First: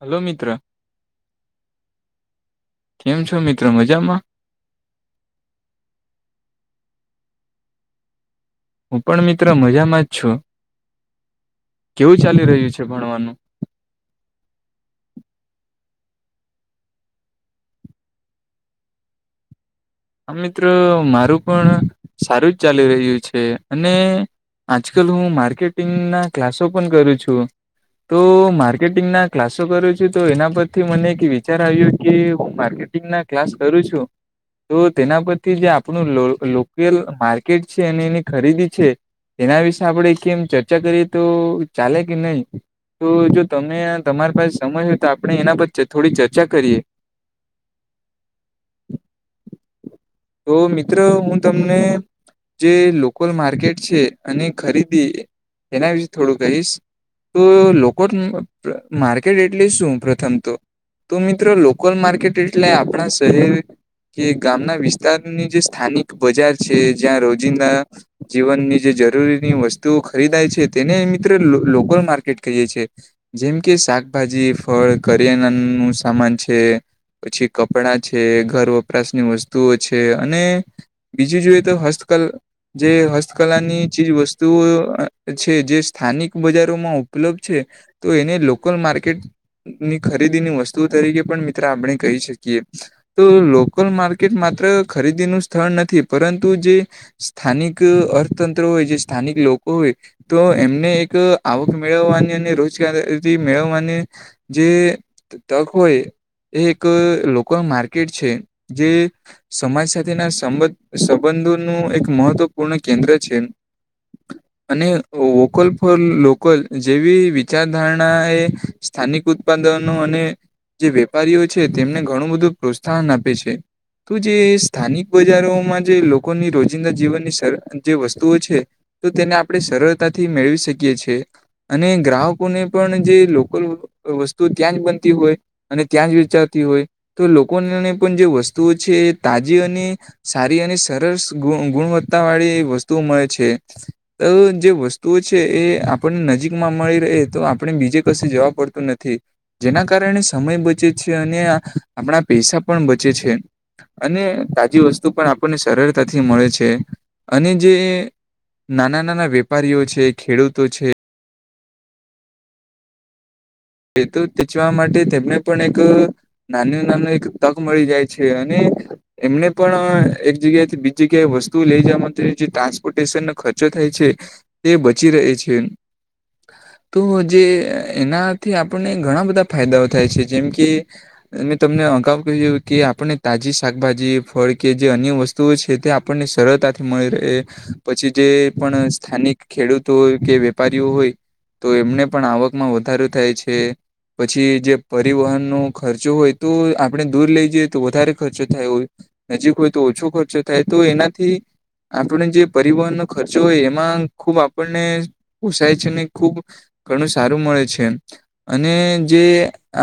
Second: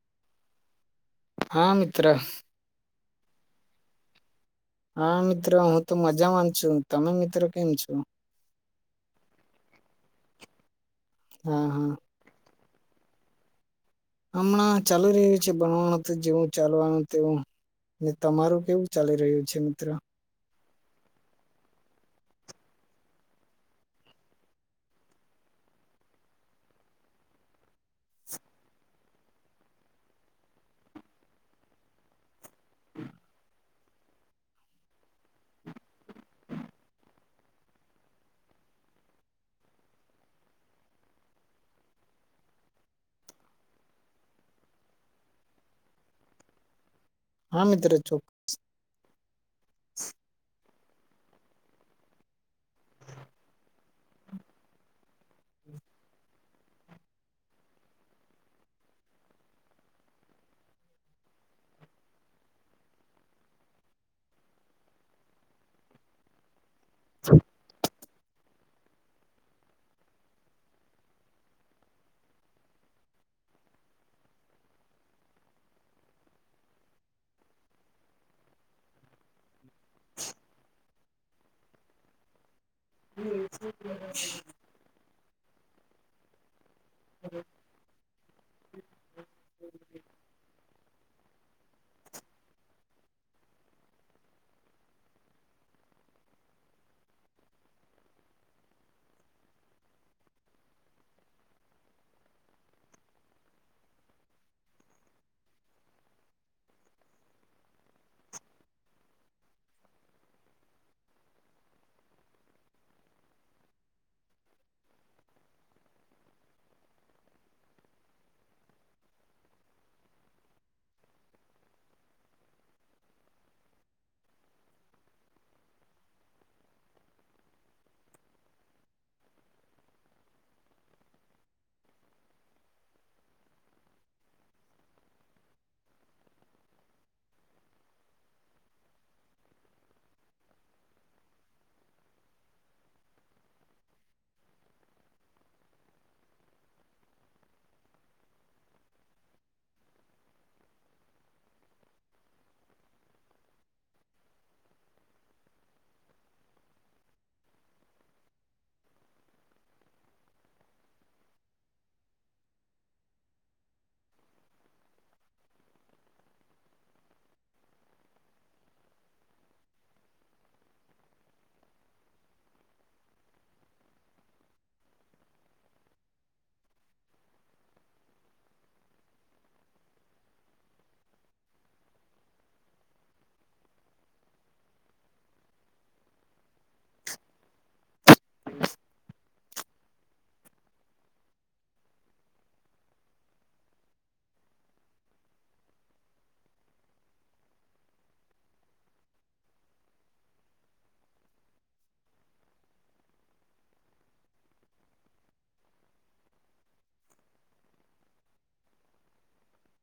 Hello મિત્ર, હા મિત્ર, કેમ છો મિત્ર મજામાં? હા મિત્ર હું તો મજા માં છું તમે મિત્ર કેમ છો? હું પણ મિત્ર મજામાં જ છું. હા હા. કેવું ચાલી રહ્યું છે ભણવાનું? હમણાં ચાલુ રહ્યું છે ભણવાનું તો જેવું ચાલવાનું તેવું ને તમારું કેવું ચાલી રહ્યું છે મિત્ર? આમ મિત્ર મારું પણ સારું જ ચાલી રહ્યું છે અને આજકાલ હું માર્કેટિંગના કલાસો પણ કરું છું. તો માર્કેટિંગના ક્લાસો કરુ છું તો એના પરથી મને એક વિચાર આવ્યો કે માર્કેટ ટિંગના ક્લાસ કરું છું તો તેના પરથી જે આપણું લો લોકેલ માર્કેટ છે અને એની ખરીદી છે એના વિશે આપડે કેમ ચર્ચા કરીએ તો ચાલે કે નય? તો જો તમે તમારી પાસે સમય હોય તો આપણે એના પર થોડી ચર્ચા કરીએ. હા મિત્ર ચો તો મિત્ર હું તમને જે લોકલ માર્કેટ છે અને ખરીદી એના વિશે થોડું કહીશ. તો લોકોન માર્કેટ એટલે શું પ્રથમ તો તો મિત્ર લોકલ માર્કેટ એટલે આપણા શહેર કે ગામના વિસ્તારની જે સ્થાનિક બજાર છે જ્યાં રોજિંદા જીવનની જે જરૂરીની વસ્તુઓ ખરીદાય છે તેને મિત્ર લો લોકલ માર્કેટ કહીએ છીયે. જેમ કે શાકભાજી ફળ કરિયાણાનું સામાન છે. પછી કપડાં છે ઘર વ પરાશની વસ્તુઓ છે અને બીજું જોઈએ તો હસ્તકલ જે હસ્તકલાની ચીજવસ્તુઓ અ છે જે સ્થાનિક બજારોમાં ઉપલબ્ધ છે તો એને લોકલ માર્કેટની ખરીદીની વ સ્તુ તરીકે પણ મિત્ર આપણે કહી શકીએ તો લો કલ માર્કેટ માત્ર ખરીદીનું સ્થળ નથી પરંતુ જે સ્થાનિક અર્થતંત્ર હોય જે સ્થાનિક લોકો હોય, તો એમને એક આવક મેળવવાની અને રોજગાર રી મેળવવાની જે તક હોય એ એક લોકલ માર્કેટ છે. જે સમાજ સાથેના સંબં સંબંધોનું એક મહત્વપૂર્ણ કેન્દ્ર છે. અને વોકલ ફોર લોકલ જેવી વિચારધારણા એ સ્થાનિક ઉત્પાદનો અને જે વેપારીઓ છે તેમને ઘણું બધું પ્રોત્સાહન આ પે છે. તો જે સ્થાનિક બજારોમાં જે લોકોની રોજિંદા જીવનની સર જે વસ્તુઓ છે, તો તેને આપડે સરળતાથી મેળવી શકીએ છે. અને ગ્રાહકોને પણ જે લોકલ વસ્તુ ત્યાં જ બનતી હોય અને ત્યાં જ વેચાતી હોય તો લોકોને પણ જે વસ્તુઓ છે એ તાજી અને સારી અને સરળ ગુણ ગુણવત્તાવાળી વસ્તુઓ મળે છે. તો જે વસ્તુઓ છે એ આપણને નજીકમાં મળી રહે તો આપણે બીજે કશે જવા પડ તું નથી જેના કારણે સમય બચે છે અને આપણા પૈસા પણ બચે છે. અને તાજી વસ્તુ પણ આપણને સરળતાથી મળે છે અને જે નાના નાના વેપારીઓ છે ખેડૂતો છે તે તો વેચવા માટે તેમને પણ એક નાનું નાનું એક તક મળી જાય છે અને એમને પણ એક જગ્યા થી બીજી જગ્યાએ વસ્તુ લઇ જવા માટે જે ટ્રાન્સપોર્ટેશનનો ખર્ચો થાય છે. તે બચી રહે છે તો જે એના. થી આપણને ઘણા બધા ફાયદાઓ થાય છે જેમ કી મેં તમને અગાઉ કહ્યું કે આપણે તાજી શાકભાજી ફળ કે જે અન્ય વસ્તુ વસ્તુઓ છે તે આપણને સરળતાથી મળી રહે. પછી જે પણ સ્થાનિક ખેડૂતોય કે વેપારીઓ હોય. તો એમને પણ આવકમાં વધારો થાય છે. પછી જે પરિવહનનો ખર્ચો હોય તો આપણે દૂર લઈ જઈએ તો વધારે ખર્ચો થાય હોય. નજીક હોય તો ઓછો ખર્ચો થાય તો એનાથી આપણને જે પરિવહનનો ખર્ચો હોય એમાં ખુબ આપણને પોસાય છે ને ખુબ ઘણું સારું મળે છે એમ. અને જે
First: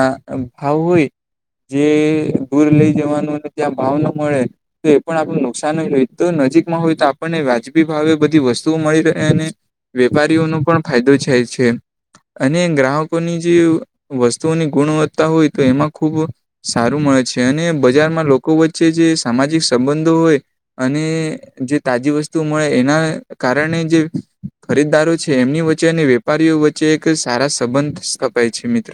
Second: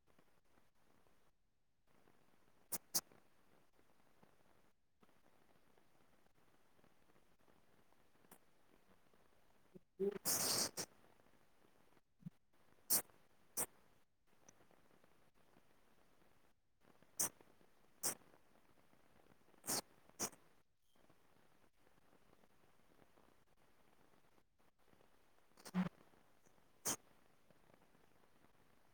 આ ભાવ હોય. જે દુર લઈ જવાનુંને ત્યાં ભાવના મળે તો એ પણ આપણ નુકસાન હોય હોય તો નજીકમાં હોય તો આપણને વાજબી ભાવે બધી વસ્તુઓ મળી રહે અને વેપારીઓનો પણ ફાયદો થાય છે અને ગ્રાહકો ની જે વસ્તુઓની ગુણવત્તા હોય તો એમાં ખૂબ સારું મળે છે અને બજારમાં લોકો વચ્ચે જે સામાજિક સંબંધો હોય અને જે તાજી વસ્તુ મળે એના કારણે જે ખરીદદારો છે એમની વચ્ચે અને વેપારીઓ વચ્ચે એક સારા સંબંધ સ્થપાય છે મિત્ર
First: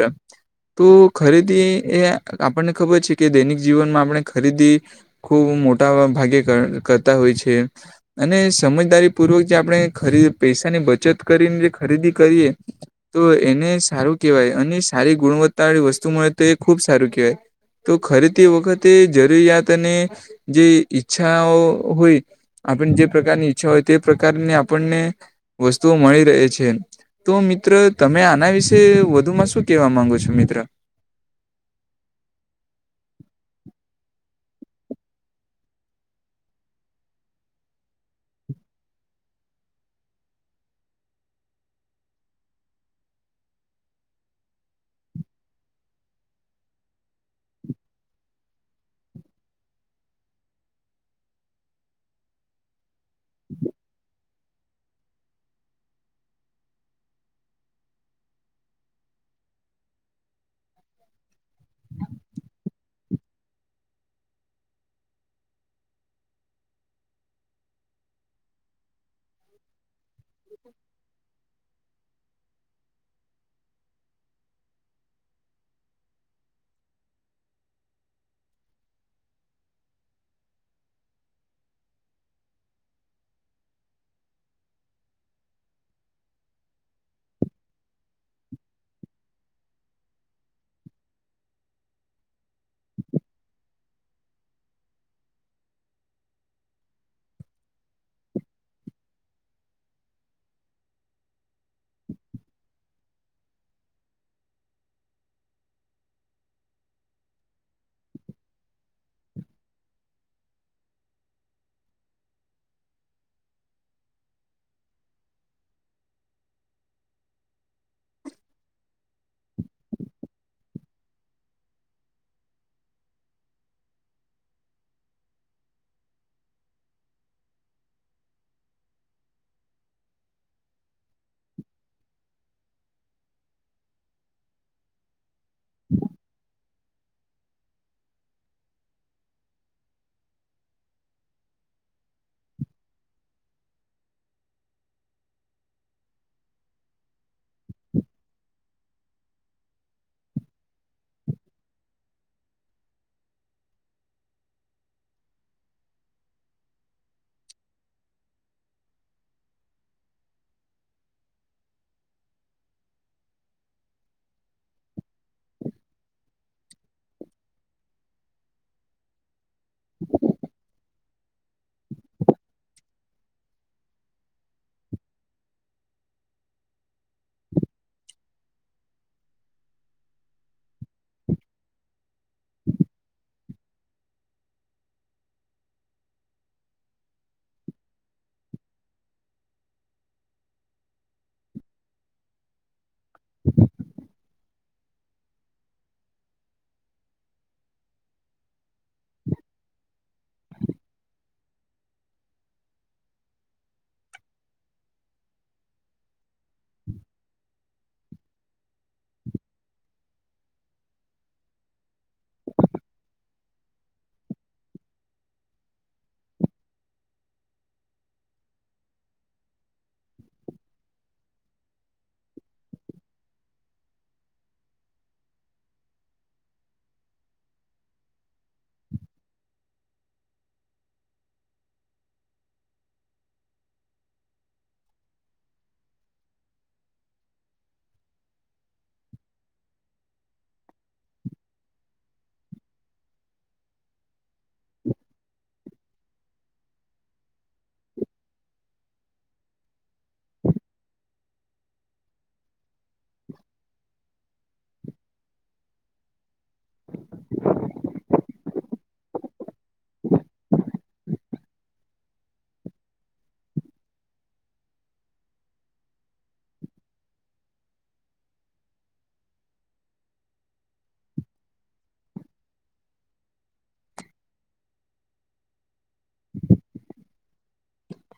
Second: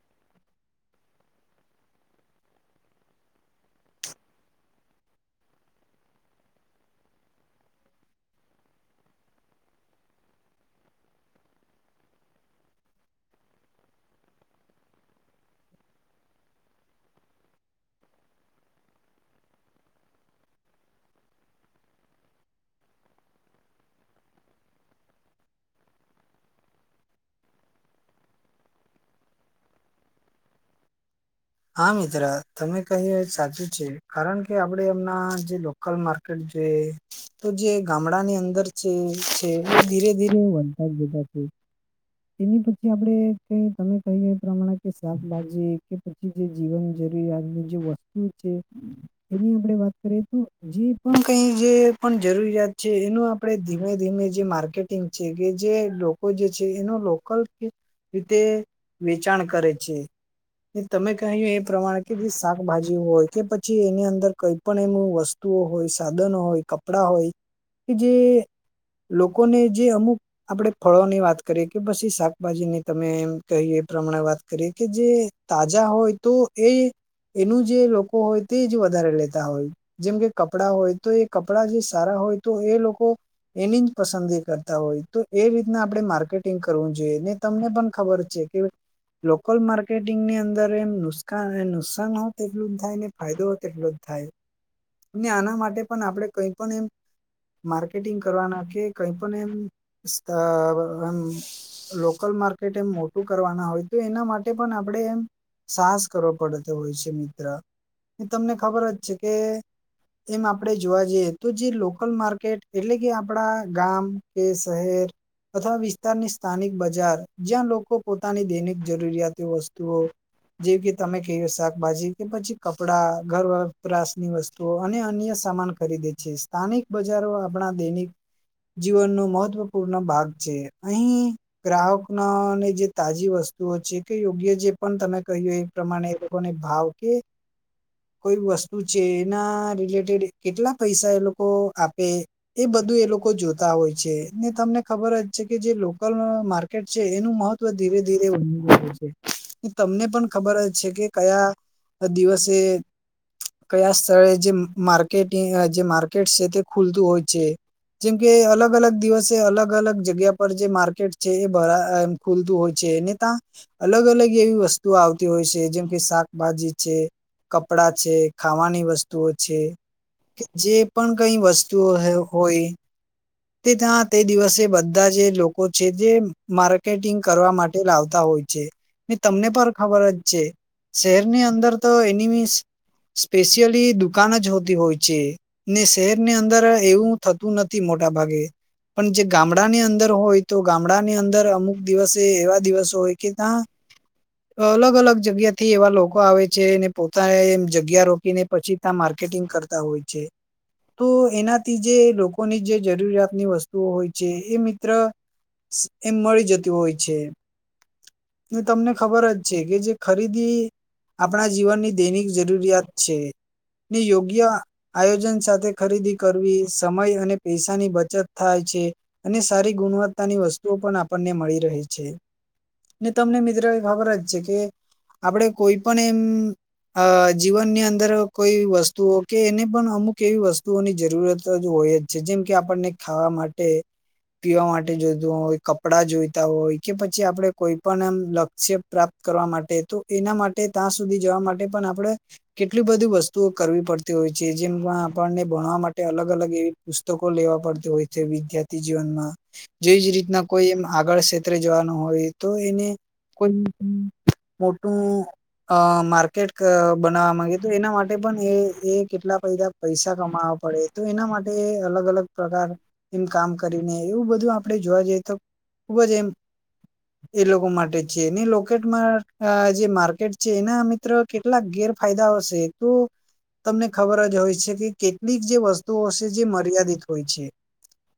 તો ખરીદી એ આપણને ખબર છે કે દૈનિક જીવનમાં આપણે ખરીદી ખુબ મોટા ભાગે કરતા હોય છે. અને સમજદારી પૂર્વક જે આપણે ખરી પૈસાની બચત કરીને જે ખરીદી કરીએ. તો એને સારું કહેવાય અને સારી ગુણવત્તા વાળી વસ્તુ મળે તો એ ખુબ સારું કહેવાય તો ખરે તે વખતે જરૂરિયાત અને જે ઈચ્છાઓ હોય આપણે જે પ્રકારની ઈચ્છા હોય તે પ્રકારની આપણને વસ્તુઓ મળી રહે છે તો મિત્રો તમે આના વિશે વધુમાં શું કેવા માંગુ છો મિત્ર હા, મિત્ર તમે કહી સાચું છે કારણ કે આપડે એમના જે લોકલ માર્કેટ જે તો જે ગામડાની અંદર છે છે એ ધીરે ધીરે વતા જ જતા એની પછી આપડે કઈ તમે કહીએ એ પ્રમાણે કે શાકભાજી કે પછી જે જીવન જરૂરી આજની જે વસ્તુ છે. એની આપડે વાત કરી હતી તો જે પણ કઈ જે પણ જરૂરિયાત છે એનું આપડે ધીમે ધીમે જે માર્કેટિંગ છે કે જે લોકો જે છે. એનો લોકલ રીતે વેચાણ કરે છે. એ તમે કહ્યું એ પ્રમાણે કે જે શાકભાજી હોય કે પછી એની અંદર કઈ પણ એમ વસ્તુ. વસ્તુ હોય, સાધનો હોય, કપડા હોય કે જે લોકોને જે અમુક આપડે ફળોની વાત કરી કે પછી શાકભાજી ની તમે એમ કહીએ પ્રમાણે વાત કરીએ કે જે તાજા હોય તો એ એનું જે લોકો હોય તે જ વધારે લેતા હોય. જેમ કે કપડાં હોય તો એ કપડા જે સારા હોય તો એ લોકો. એની જ પસંદગી કરતા હોય તો એ રીતના આપણે માર્કેટ ટીન્સ કરવું જોઈએ ને તમને પણ ખબર છે કે લોકલ માર્કેટિંગની અંદર એમ નુષ્કા નુકસાન એટલું જ થાય ફાયદો તેટલો જ થાય આના માટે પણ આપણે કઈ પણ એમ માર્કેટિંગ કરવાના કે કઈ પણ એમ સ્તર એમ લોકલ માર્કેટ એમ મોટું કરવાના હોય તો એના માટે પણ આપડે એમ સાહસ કરવો પડતો હોય છે મિત્ર તો તમને ખબર જ છે કે એમ આપડે જોવા જઈએ તો જે લોકલ માર્કેટ એટલે કે આપડા ગામ કે શહેર અથવા વિસ્ તારની સ્થાનિક બજાર જ્યાં લોકો પોતાની દૈનિક જરૂરિયાતી વસ્તુઓ જેવી કે તમે કહીએ શાકભાજી કે પછી કપડા, ઘર વપરાશની વસ્ તુઓ અને અન્ય સામાન ખરીદે છે સ્થાનિક બજારો આપણા દૈનિક જીવનનો મહત્વપૂર્ણ ભાગ છે અહી. ગ્રાહકનો ને જે તાજી વસ્તુઓ છે કે યોગ્ય જે પણ તમે કહ્યું એ પ્રમાણે એ લોકોને ભાવ કે [inaudible] કોઈ વસ્તુ છે એના રિલેટેડ કેટલા પૈસા એ લોકો આપે એ બધું એ લોકો જોતા હોય છે ને તમને ખબર જ છે કે જે લોકલ માર્કેટ છે એનું મહત્વ ધીરે-ધીરે [unintelligible] રહ્યું છે. તો તમને પણ ખબર જ છે કે કયા દિવસે. કયા સ્થળે જે માર્કેટિ અ જે માર્કેટ છે તે ખુલતું હોય છે. જેમ કે અલગ અલગ દિવસે અલગ અલગ. જગ્યા પર જે માર્કેટ છે એ ભરા અ ખુલતું હોય છે ને તા અલગ અલગ એવી વસ્તુઓ આવતી હોય છે કે શાકભાજી છે, કપડા છે, ખાવાની વસ્તુઓ છે જે પણ કઈ વસ્તુઓ હોય તે ત્યાં તે દિવસે બ ધા જે લોકો છે જે માર્કેટિંગ કરવા માટે લાવતા હોય છે. ને તમને પર ખબર જ છે શહેરની અંદર તો એની મિસ. સ્પેશિયલી દુકાન જ હોતી હોય છે. ને શહેરની અંદર એવું થતું નથી મોટા ભાગે પણ જે ગામ ડાની અંદર હોય તો ગામડાની અંદર અમુક દિવસે એવા દિવસો હોય તા અલગ અલગ જગ્યાથી એવા લોકો આવે છે ને પોતાએ જગ્યા રોકીને પછી તા માર્કેટિંગ કરતા હોય છે. તો એનાથી જે લોકોની જે જરૂરિયાતની વસ્તુઓ હોય છે એ મિત્ર એમ મળી જતી હોય છે. ને તમને ખબર જ છે કે જે ખરીદી આપણા જીવનની દૈનિક જરૂરિયાત છે ને યોગ્ય આયોજન સાથે ખરીદી કરવી, સમય અને પૈસાની બચત થાય છે અને સારી ગુણવત્તાની વસ્તુઓ પણ આપણને મળી રહી છે. ને તમને મિત્ર એ ખબર જ છે કે આપડે કોઈ પણ એમ અ જીવનની અંદર કોઈ વસ્તુઓ કે એને પણ અમુક એવી વસ્તુઓની જરૂરત જ હોય જ છે જેમ કે આપણને ખાવા માટે, પીવા માટે જોઈતું હોય, કપડા જોઈતા હોય કે પછી આપડે કોઈ પણ એમ લક્ષ્ય પ્રા કરવા માટે તો એના માટે તા સુધી જવા માટે પણ આપડે કેટલી બધી વસ્તુઓ કરવી પડતી હોય છે જેમ આપણને ભણવા માટે અલગ અલગ એવી પુસ્તકો લેવા પડતી હોય છે વિદ્યાર્થી જીવનમાં. જે એજ રીતના કોઈ એમ આગળ ક્ષેત્રે જવાનું હોય તો એને કોઈ [inaudible] મોટું અ માર્કેટ બનાવા માંગે તો એના માટે પણ એ એ કેટલા પૈદા પૈસા કમાવા પડે તો એના માટે એ અલગ અલગ પ્રકાર એમ કામ કરીને એવું બધું આપડે જોવા જઈએ તો ખુબ જ એમ એ લોકો માટે છે, ને લોકેટમાં અ જે માર્કેટ છે એના મિત્ર કેટલાક ગેરફાયદા. [unintelligible] તમને ખબર જ હોય છે કે કેટલીક જે વસ્તુઓ અસે જે મર્યાદિત હોય છે.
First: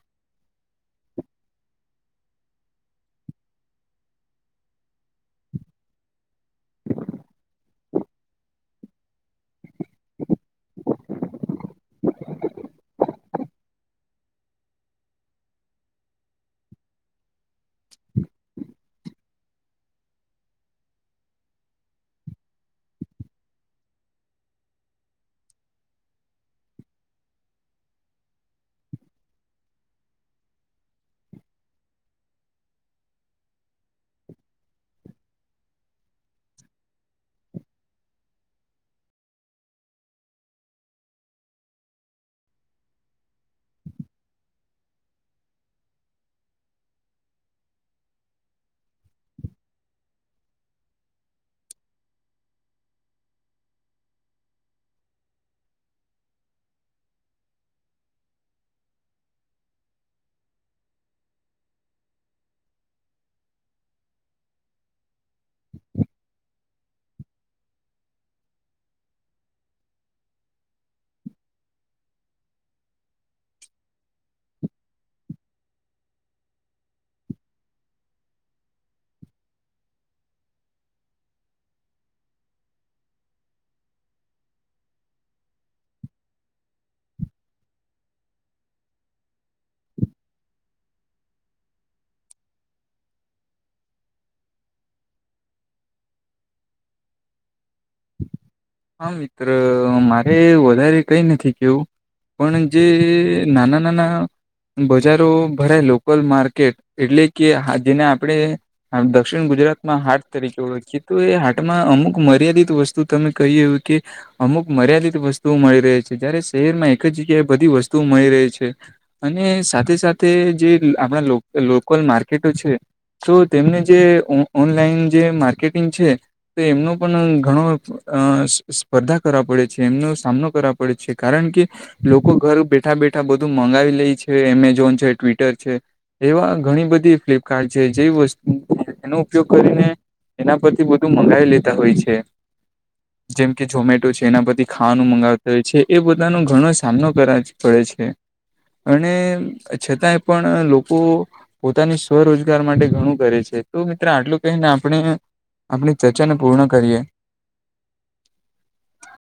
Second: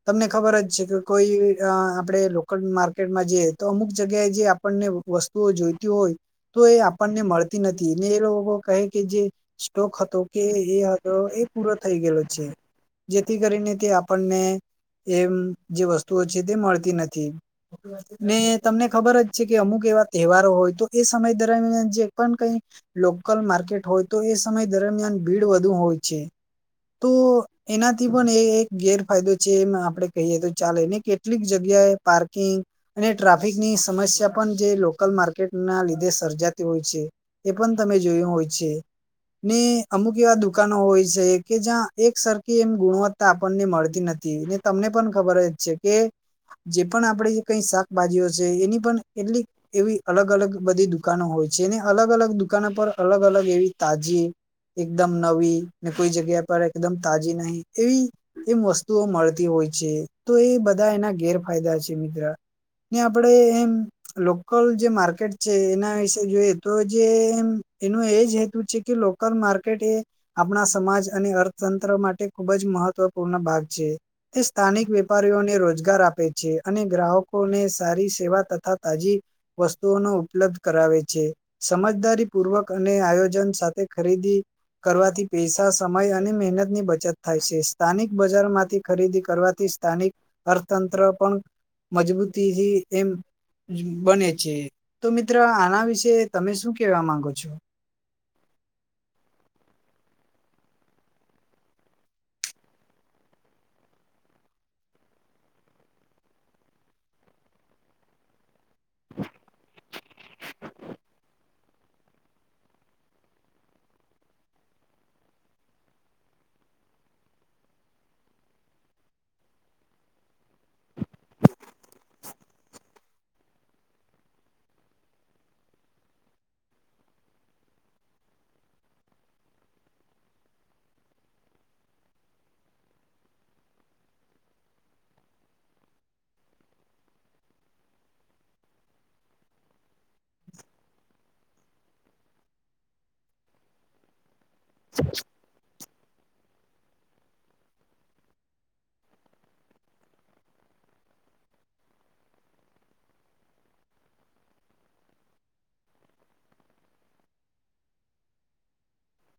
તમને ખબર જ છે કે કોઈ અ આપળે લોકલ માર્કેટમાં જઈએ તો અમુક જગ્યાએ જે આપણને વસ્ તુઓ જોઈતી હોય તો એ આપણને મળતી નથી ને એ લોકો કૈય કે જે સ્ટોક હતો કે એ હતો એ પૂરો થૈ ગૈલો છે. જેથી કરીને તે આપંને એમ જે વસ્તુઓ છે તે મળતી નથી, ને તમને ખબર જ છે કે અમુક એવા તેવારો હોય તો એ સમય દરમિયાન જે પણ કઈ લોકલ માર્કેટ હોય તો એ સમય દરમિયાન ભીડ વધુ હોય છે. તો, એનાથી પણ એ એક ગેરફાયદો જ જેમ આપળે કૈએ તો ચાલે, ને કેટલીક જગ્યાએ પાર્કિંગ અને ટ્રાફિકની સમસ્યા પણ જે લોકલ માર્કેટ ના લીધે સર્જાતી હોય છે. એ પણ તમે જોયું હોય છે. ને અમુક એવા દુકાનો હોય સે કે જ્યાં એક સરખી એમ ગુણવત્તા આપણને મળતી નથી. થી, ને તમને પણ ખબર જ છે કે જે પણ આપળી કઈ શાકભાજીઓ છે એની પણ એટલી એવી અલગ અલગ બધી દુકાનો હોય છે, ને અલગ અલગ દુકાનો પર અલગ અલગ એવી તાજી એકદમ નવી, ને કોઈ જગ્યા પર એકદમ તાજી નહી એવી [unintelligible] વસ્ તુઓ મળતી હોય છે, તો એ બધા એના ગેરફાયદા છે મિત્ર. ને આપળે એમ લોકલ જે માર્કેટ છે એના વિશે જોઈએ તો જે એમ એનું એજ હેતુ છે કે લો કલ માર્કેટ એ આપણા સમાજ અને અર્થતંત્ર માટે ખુબ જ મહત્વપૂર્ણ ભાગ છે. એ સ્થાનિક વેપારીઓને રોજગાર આપે છે અને ગ્રાહકોને સારી સેવા તથા તાજી વસ્તુઓનો ઉપલબ્ધ કરાવે છે. સમજદારી પૂર્વક અને આયોજન સાથે ખરીદી કરવાથી પેસા, સમય અને મહેનતની બચત થાય છે. સ્થાનિક બજારમાં થી ખરીદી કરવાથી સ્થાનિક અર્થતંત્ર પણ મજબૂતીથી એમ બને છે, તો મિત્ર આના વિશે તમે શું કેવા માંગો છો? હા, મિત્ર મારે વધારે કઈ નથી કેવું પણ જે નાના નાના બજારો ભરાય લોકલ માર્કેટ એટલે કે હા જેને આપળે આમ દક્ષિણ ગુજરાતમાં હાટ તરીકે ઓળખી તો એ હાટમાં અમુક મર્યાદિત [unintelligible] વસ્તુ તમે કૈએ એવુ કે અમુક મર્યાદિત વસ્તુઓ મળી રહે છે, જ્યારે શેહેરમાં એક જ જગ્યાએ બધી વસ્તુઓ મળી રહે છે. અને સાથે સાથે જે લ આપળા લોક લોકલ માર્કેટો છે તો તેમને જે ઓ ઓનલાઈન જે માર્કેટિંગ છે, તે એમનું પણ ઘણો અ સ સ્પર્ધા કરવા પડે છે એમનો સામનો કરવા પડે છે, કારણ કે લોકો ઘર બેઠા બેઠા બધું મંગાવી લેય છે એમેઝોન છે, ટ્વિટર છે એવા ઘણી બધી ફ્લિપકાર્ટ છે, જે વસ્તુ એનો ઉપયોગ કરીને એના પરથી બધું મંગાવી લેતા હોય છે. જેમ કે ઝોમેટો છે એના પરથી ખાવાનું મંગાવતા હોય છે એ બધાનો ઘણો સામનો કરા જ પડે છે. અને અહ છતાંય પણ આ લોકો પોતાની સ્વ-રોજગાર માટે ઘણું કરે છે તો મિત્ર આટલું કહીને આપણે આપણી ચર્ચાને પૂર્ણ કરીએ.